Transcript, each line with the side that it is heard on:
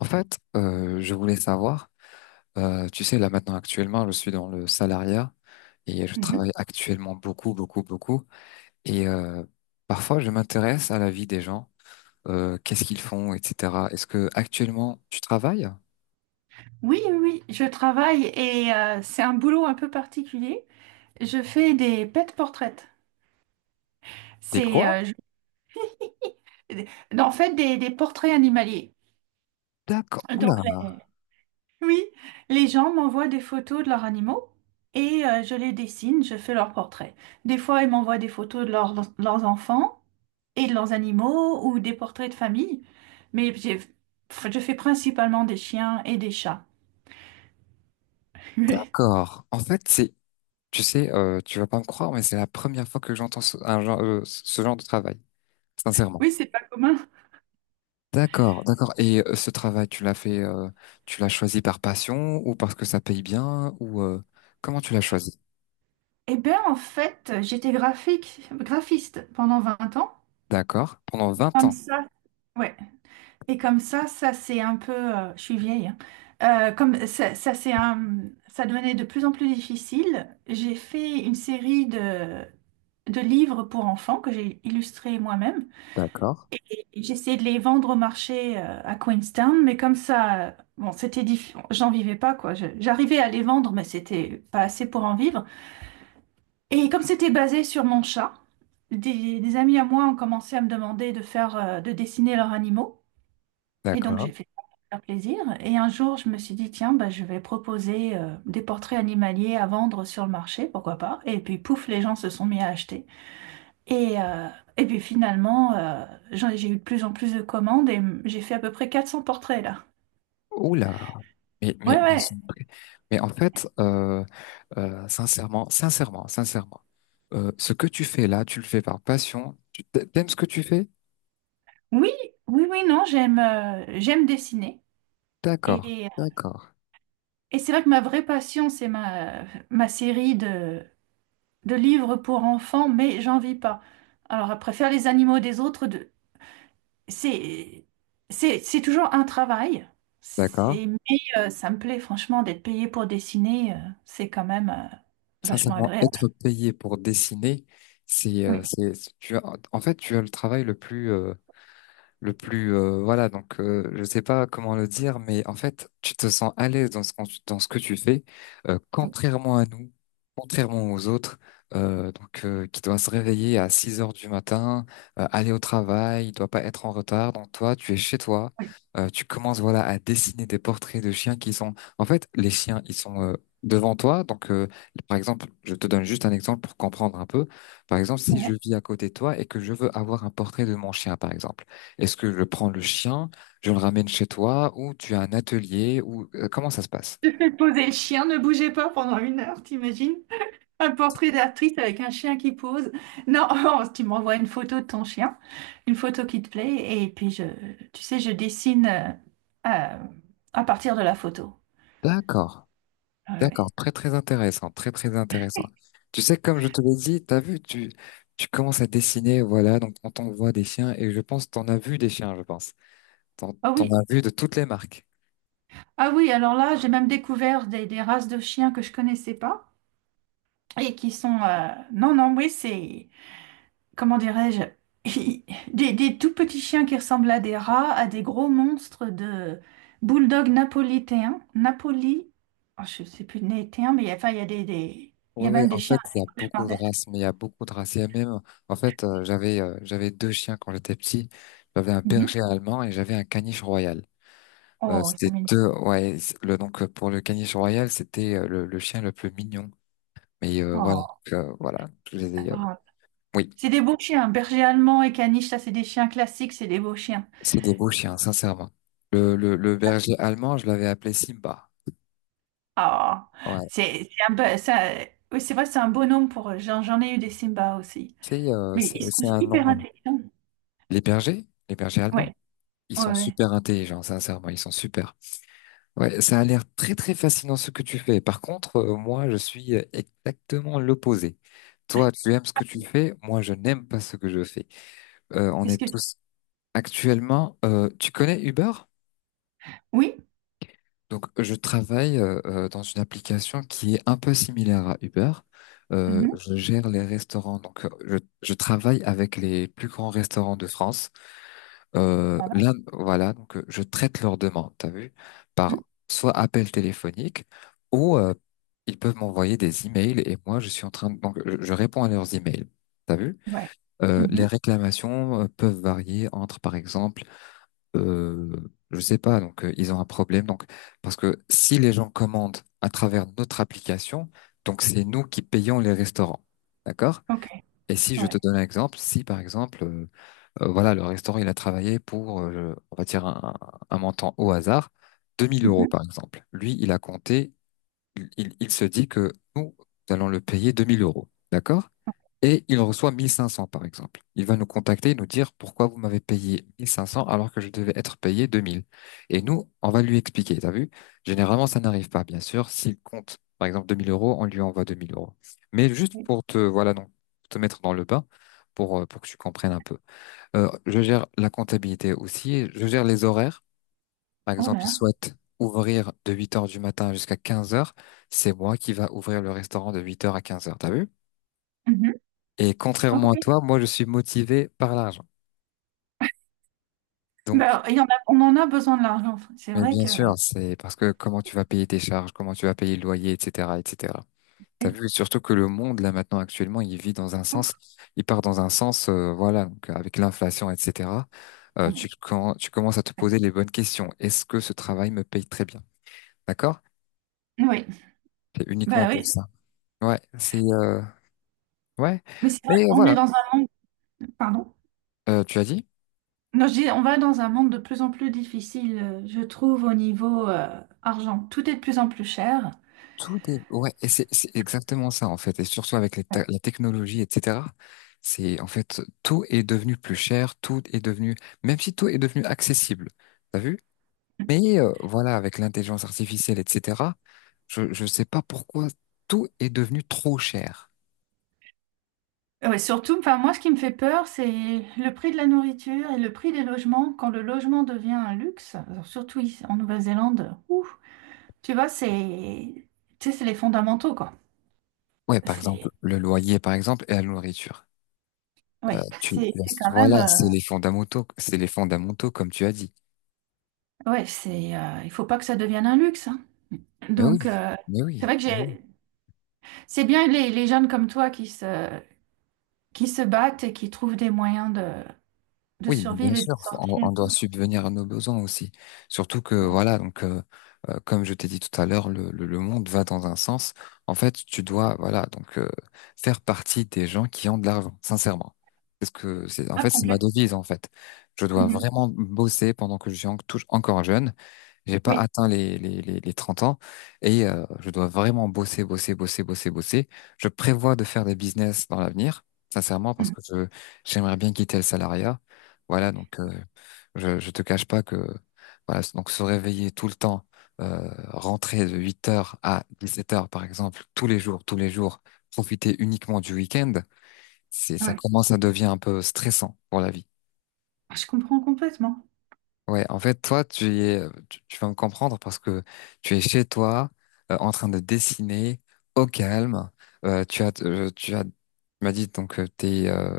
left: En fait, je voulais savoir, tu sais, là maintenant actuellement, je suis dans le salariat et je travaille
right: Mhm.
left: actuellement beaucoup, beaucoup, beaucoup. Et parfois, je m'intéresse à la vie des gens, qu'est-ce qu'ils font, etc. Est-ce que actuellement tu travailles?
right: Oui, oui, oui, je travaille et c'est un boulot un peu particulier. Je fais des pet portraits.
left: T'es
right: C'est
left: quoi?
right: en fait des portraits animaliers.
left: D'accord. Oula,
right: Donc, les- oui, les gens m'envoient des photos de leurs animaux et je les dessine, je fais leurs portraits. Des fois, ils m'envoient des photos de leurs enfants et de leurs animaux ou des portraits de famille. Mais j'ai- je fais principalement des chiens et des chats.
left: d'accord. En fait, c'est, tu sais, tu vas pas me croire, mais c'est la première fois que j'entends ce, un genre, ce genre de travail, sincèrement.
right: Oui, c'est pas commun.
left: D'accord, d'accord. Et ce travail, tu l'as fait, tu l'as choisi par passion ou parce que ça paye bien ou comment tu l'as choisi?
right: Eh bien, en fait, j'étais graphiste pendant 20 ans.
left: D'accord. Pendant vingt
right: Comme
left: ans.
right: ça, ouais. Et comme ça c'est un peu, je suis vieille, hein. Comme ça, ça c'est un, Ça devenait de plus en plus difficile. J'ai fait une série de livres pour enfants que j'ai illustrés moi-même.
left: D'accord,
right: Et j'ai essayé de les vendre au marché à Queenstown, mais comme ça, bon, c'était difficile. J'en vivais pas, quoi. J'arrivais à les vendre, mais c'était pas assez pour en vivre. Et comme c'était basé sur mon chat, des amis à moi ont commencé à me demander de faire, de dessiner leurs animaux. Et donc
left: d'accord.
right: j'ai fait ça pour faire plaisir. Et un jour, je me suis dit, tiens, bah, je vais proposer des portraits animaliers à vendre sur le marché, pourquoi pas. Et puis pouf, les gens se sont mis à acheter. Et, euh, et puis finalement, j'ai eu de plus en plus de commandes et j'ai fait à peu près 400 portraits là.
left: Oula. Mais mais
right: Ouais,
left: mais,
right: ouais.
left: c'est vrai. Mais en fait, sincèrement, sincèrement, sincèrement, ce que tu fais là, tu le fais par passion. T'aimes ce que tu fais?
right: Oui, oui, oui, non, j'aime j'aime dessiner.
left: D'accord,
right: Et
left: d'accord,
right: Et c'est là que ma vraie passion, c'est ma série de livres pour enfants, mais j'en vis pas. Alors, après, faire les animaux des autres, c'est, c'est toujours un travail.
left: d'accord.
right: C'est, mais Ça me plaît, franchement, d'être payé pour dessiner, c'est quand même vachement
left: Sincèrement,
right: agréable.
left: être payé pour dessiner, c'est euh,
right: Oui,
left: c'est tu as, en fait tu as le travail le plus voilà donc je sais pas comment le dire mais en fait tu te sens à l'aise dans dans ce que tu fais
right: oui,
left: contrairement à nous, contrairement aux autres, donc qui doit se réveiller à 6 heures du matin, aller au travail, il doit pas être en retard, donc toi tu es chez toi, tu commences, voilà, à dessiner des portraits de chiens qui sont, en fait les chiens ils sont, devant toi, donc par exemple je te donne juste un exemple pour comprendre un peu. Par exemple si je
right: oui.
left: vis à côté de toi et que je veux avoir un portrait de mon chien, par exemple, est-ce que je prends le chien, je le ramène chez toi, ou tu as un atelier, ou comment ça se passe?
right: Ouais. Poser le chien, ne bougez pas pendant une heure, t'imagines? Un portrait d'actrice avec un chien qui pose. Non, tu m'envoies une photo de ton chien, une photo qui te plaît, et puis tu sais, je dessine euh, à partir de la photo.
left: D'accord,
right: Ah ouais.
left: d'accord, très très intéressant, très très intéressant. Tu sais, comme je te l'ai dit, t'as vu, tu commences à dessiner, voilà, donc on t'envoie des chiens, et je pense t'en as vu des chiens, je pense. T'en
right: Ah
left: t'en
right: oui,
left: as vu de toutes les marques.
right: ah oui, alors là, j'ai même découvert des races de chiens que je connaissais pas et qui sont, Non, non, oui, c'est, comment dirais-je, des tout petits chiens qui ressemblent à des rats, à des gros monstres de bulldog napolitain, Napoli, oh, je sais plus néitain, mais enfin il y a il y
left: Oui,
right: a
left: oui,
right: même des
left: en
right: chiens
left: fait, il y a beaucoup
right: Schmardes.
left: de races, mais il y a beaucoup de races. Il y a même, en fait, j'avais j'avais deux chiens quand j'étais petit. J'avais un
right: Mhm.
left: berger allemand et j'avais un caniche royal.
right: Oh, ils sont
left: C'était
right: mignons.
left: deux, ouais, le, donc pour le caniche royal, c'était le, chien le plus mignon. Mais voilà,
right: Oh,
left: donc, voilà, je les ai,
right: adorable.
left: oui,
right: C'est des beaux chiens, berger allemand et caniche, ça c'est des chiens classiques, c'est des beaux chiens.
left: c'est des beaux chiens, sincèrement. Le berger allemand, je l'avais appelé Simba.
right: Oh,
left: Ouais,
right: c'est un peu- ça, oui, c'est vrai, c'est un bonhomme pour eux. J'en ai eu des Simba aussi,
left: c'est euh,
right: mais
left: c'est
right: ils sont
left: c'est un
right: hyper
left: nom.
right: intelligents.
left: Les bergers allemands,
right: Ouais,
left: ils
right: ouais,
left: sont
right: ouais.
left: super intelligents, sincèrement, ils sont super. Ouais, ça a l'air très très fascinant ce que tu fais. Par contre, moi, je suis exactement l'opposé. Toi, tu aimes ce que tu fais, moi, je n'aime pas ce que je fais. On
right: Qu'est-ce
left: est
right: que tu-
left: tous. Actuellement, tu connais Uber?
right: Oui.
left: Donc, je travaille dans une application qui est un peu similaire à Uber.
right: Mhm.
left: Je gère les restaurants, donc je travaille avec les plus grands restaurants de France. Là, voilà, donc je traite leurs demandes, t'as vu,
right: Mhm.
left: par soit appel téléphonique ou ils peuvent m'envoyer des emails et moi, je suis en train de, donc je réponds à leurs emails, t'as vu.
right: Ouais.
left: Les
right: Mhm.
left: réclamations peuvent varier entre, par exemple, euh, je sais pas. Donc, ils ont un problème. Donc, parce que si les gens commandent à travers notre application, donc c'est nous qui payons les restaurants, d'accord?
right: OK.
left: Et si je te
right: Ouais.
left: donne un exemple, si par exemple, voilà, le restaurant il a travaillé pour, on va dire un montant au hasard, 2000 euros
right: Mhm.
left: par exemple. Lui, il a compté, il se dit que nous allons le payer 2000 euros, d'accord? Et il reçoit 1500, par exemple. Il va nous contacter et nous dire pourquoi vous m'avez payé 1500 alors que je devais être payé 2000. Et nous, on va lui expliquer, t'as vu? Généralement, ça n'arrive pas, bien sûr. S'il compte, par exemple, 2000 euros, on lui envoie 2000 euros. Mais juste
right: Oui.
left: pour te, voilà, donc, te mettre dans le bain, pour que tu comprennes un peu. Je gère la comptabilité aussi, je gère les horaires. Par
right: Oh
left: exemple, il
right: là.
left: souhaite ouvrir de 8 heures du matin jusqu'à 15 heures. C'est moi qui va ouvrir le restaurant de 8 heures à 15 heures. T'as vu?
right: Mhm.
left: Et contrairement à
right: OK.
left: toi, moi, je suis motivé par l'argent. Donc,
right: Ben, il y en a, on en a besoin de l'argent. C'est
left: mais
right: vrai
left: bien
right: que.
left: sûr, c'est parce que comment tu vas payer tes charges, comment tu vas payer le loyer, etc., etc. T'as
right: Oui.
left: vu? Surtout que le monde, là, maintenant, actuellement, il vit dans un
right: Ouf.
left: sens, il part dans un sens, voilà, donc, avec l'inflation, etc.
right: Ah,
left: Tu,
right: mais-
left: tu commences à te poser les bonnes questions. Est-ce que ce travail me paye très bien? D'accord?
right: Oui.
left: C'est uniquement
right: Ben
left: pour
right: oui.
left: ça. Ouais, c'est ouais,
right: Mais c'est vrai,
left: mais
right: on est
left: voilà,
right: dans un monde. Pardon.
left: tu as dit,
right: Non, je dis, on va dans un monde de plus en plus difficile, je trouve, au niveau argent. Tout est de plus en plus cher.
left: tout est, ouais, et c'est exactement ça en fait, et surtout avec
right: Ouais.
left: la technologie, etc. C'est en fait tout est devenu plus cher, tout est devenu, même si tout est devenu accessible. T'as vu? Mais voilà, avec l'intelligence artificielle, etc., je sais pas pourquoi tout est devenu trop cher.
right: Ouais, surtout, enfin, moi, ce qui me fait peur, c'est le prix de la nourriture et le prix des logements. Quand le logement devient un luxe, alors surtout ici, en Nouvelle-Zélande, ouf. Tu vois, c'est tu sais, c'est les fondamentaux, quoi.
left: Ouais, par exemple,
right: C'est
left: le loyer, par exemple, et la nourriture.
right: Ouais,
left: Tu,
right: c'est quand
left: voilà,
right: même
left: c'est les fondamentaux, comme tu as dit.
right: ouais, c'est il faut pas que ça devienne un luxe, hein.
left: Mais
right: Donc
left: oui, mais
right: c'est
left: oui.
right: vrai que j'ai c'est bien les jeunes comme toi qui se battent et qui trouvent des moyens de
left: Oui, mais bien
right: survivre et de
left: sûr, on,
right: sortir.
left: on doit subvenir à nos besoins aussi. Surtout que voilà, donc comme je t'ai dit tout à l'heure, le monde va dans un sens. En fait, tu dois voilà donc faire partie des gens qui ont de l'argent, sincèrement. Parce que c'est en
right: Ah,
left: fait c'est ma
right: complète.
left: devise en fait. Je dois
right: Mhm.
left: vraiment bosser pendant que je suis encore jeune. J'ai pas
right: Oui.
left: atteint les 30 ans et je dois vraiment bosser, bosser, bosser, bosser, bosser. Je prévois de faire des business dans l'avenir, sincèrement, parce
right: Mhm.
left: que j'aimerais bien quitter le salariat. Voilà, donc je te cache pas que voilà, donc se réveiller tout le temps, rentrer de 8 heures à 17 heures, par exemple, tous les jours, profiter uniquement du week-end, ça
right: Ouais.
left: commence à devenir un peu stressant pour la vie.
right: Je comprends complètement.
left: Ouais, en fait, toi, tu y es, tu vas me comprendre parce que tu es chez toi, en train de dessiner au calme. Tu as, tu m'as dit donc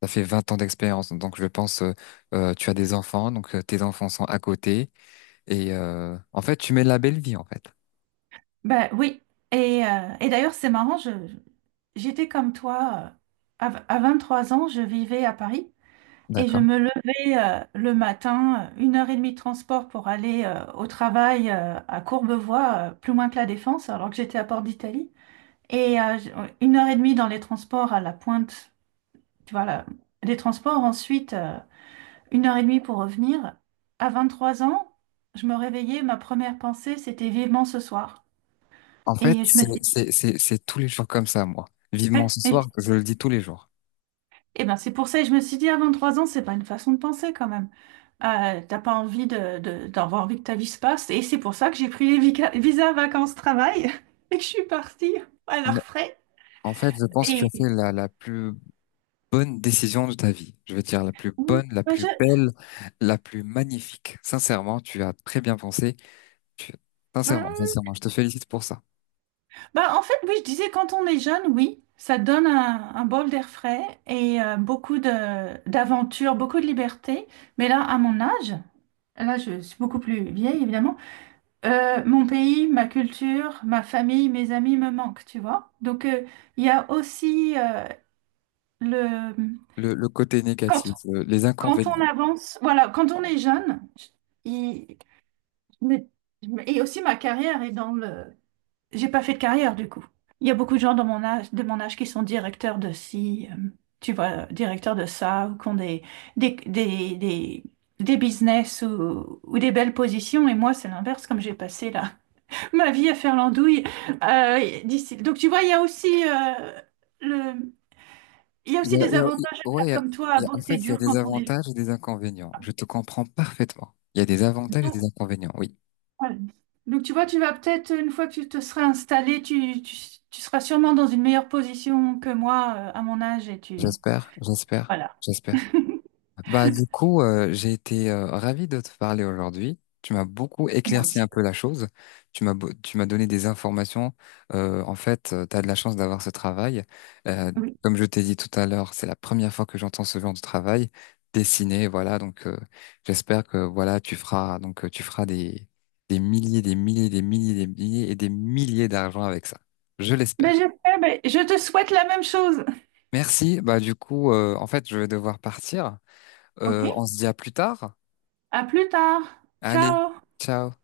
left: t'as fait 20 ans d'expérience, donc je pense, tu as des enfants, donc tes enfants sont à côté et en fait, tu mets la belle vie en fait.
right: Bah oui. Et d'ailleurs, c'est marrant, j'étais comme toi, à trois ans, je vivais à Paris. Et je
left: D'accord.
right: me levais le matin, une heure et demie de transport pour aller au travail à Courbevoie, plus loin que la Défense, alors que j'étais à Port d'Italie. Et euh, j- une heure et demie dans les transports à la pointe, tu vois, là, des transports. Ensuite, une heure et demie pour revenir. À 23 ans, je me réveillais, ma première pensée, c'était vivement ce soir.
left: En fait,
right: Et je me
left: c'est,
right: dis,
left: c'est, c'est, c'est tous les jours comme ça, moi. Vivement ce
right: mais
left: soir, je le dis tous les jours.
right: eh ben, c'est pour ça que je me suis dit, à 23 ans, c'est pas une façon de penser quand même. T'as pas envie d'avoir envie que ta vie se passe. Et c'est pour ça que j'ai pris les visas vacances-travail et que je suis partie à leurs
left: Bon,
right: frais.
left: en fait, je pense que tu as
right: Et
left: fait la plus bonne décision de ta vie. Je veux dire la plus
right: oui,
left: bonne, la
right: bah,
left: plus
right: je-
left: belle, la plus magnifique. Sincèrement, tu as très bien pensé. Tu- Sincèrement,
right: bah,
left: sincèrement, je te félicite pour ça.
right: Bah, en fait, oui, je disais, quand on est jeune, oui, ça donne un bol d'air frais et beaucoup d'aventures, beaucoup de liberté. Mais là, à mon âge, là, je suis beaucoup plus vieille, évidemment. Mon pays, ma culture, ma famille, mes amis me manquent, tu vois. Donc, il y a aussi le...
left: Le côté
right: Quand,
left: négatif, les
right: Quand on
left: inconvénients.
right: avance, voilà, quand on est jeune, il- mais- et aussi ma carrière est dans le... J'ai pas fait de carrière, du coup. Il y a beaucoup de gens de mon âge qui sont directeurs de ci, tu vois, directeurs de ça, ou qui ont des, des, des, des business ou des belles positions. Et moi, c'est l'inverse, comme j'ai passé là ma vie à faire l'andouille. Donc tu vois, il y a aussi le, il y a
left: Il
right: aussi
left: y a,
right: des
left: il y a- il-
right: avantages à
left: Ouais,
right: faire comme toi, à
left: en fait,
right: bosser
left: il y a
right: dur
left: des
right: quand on est
left: avantages et des inconvénients. Je te comprends parfaitement. Il y a des
right: jeune.
left: avantages et des
right: Donc,
left: inconvénients. Oui,
right: voilà. Donc, tu vois, tu vas peut-être une fois que tu te seras installé, tu seras sûrement dans une meilleure position que moi à mon âge et tu
left: j'espère, j'espère,
right: voilà,
left: j'espère. Bah, du coup, j'ai été ravi de te parler aujourd'hui. Tu m'as beaucoup
right: moi
left: éclairci un
right: aussi.
left: peu la chose. Tu m'as donné des informations. En fait, tu as de la chance d'avoir ce travail. Euh,
right: Oui.
left: Comme je t'ai dit tout à l'heure, c'est la première fois que j'entends ce genre de travail dessiné. Voilà, donc j'espère que voilà, tu feras donc tu feras des milliers, des milliers, des milliers, des milliers et des milliers d'argent avec ça. Je
right: Ben,
left: l'espère.
right: j'espère, ben, je te souhaite la même chose.
left: Merci. Bah, du coup, en fait, je vais devoir partir.
right: OK?
left: On se dit à plus tard.
right: À plus tard.
left: Allez,
right: Ciao.
left: ciao.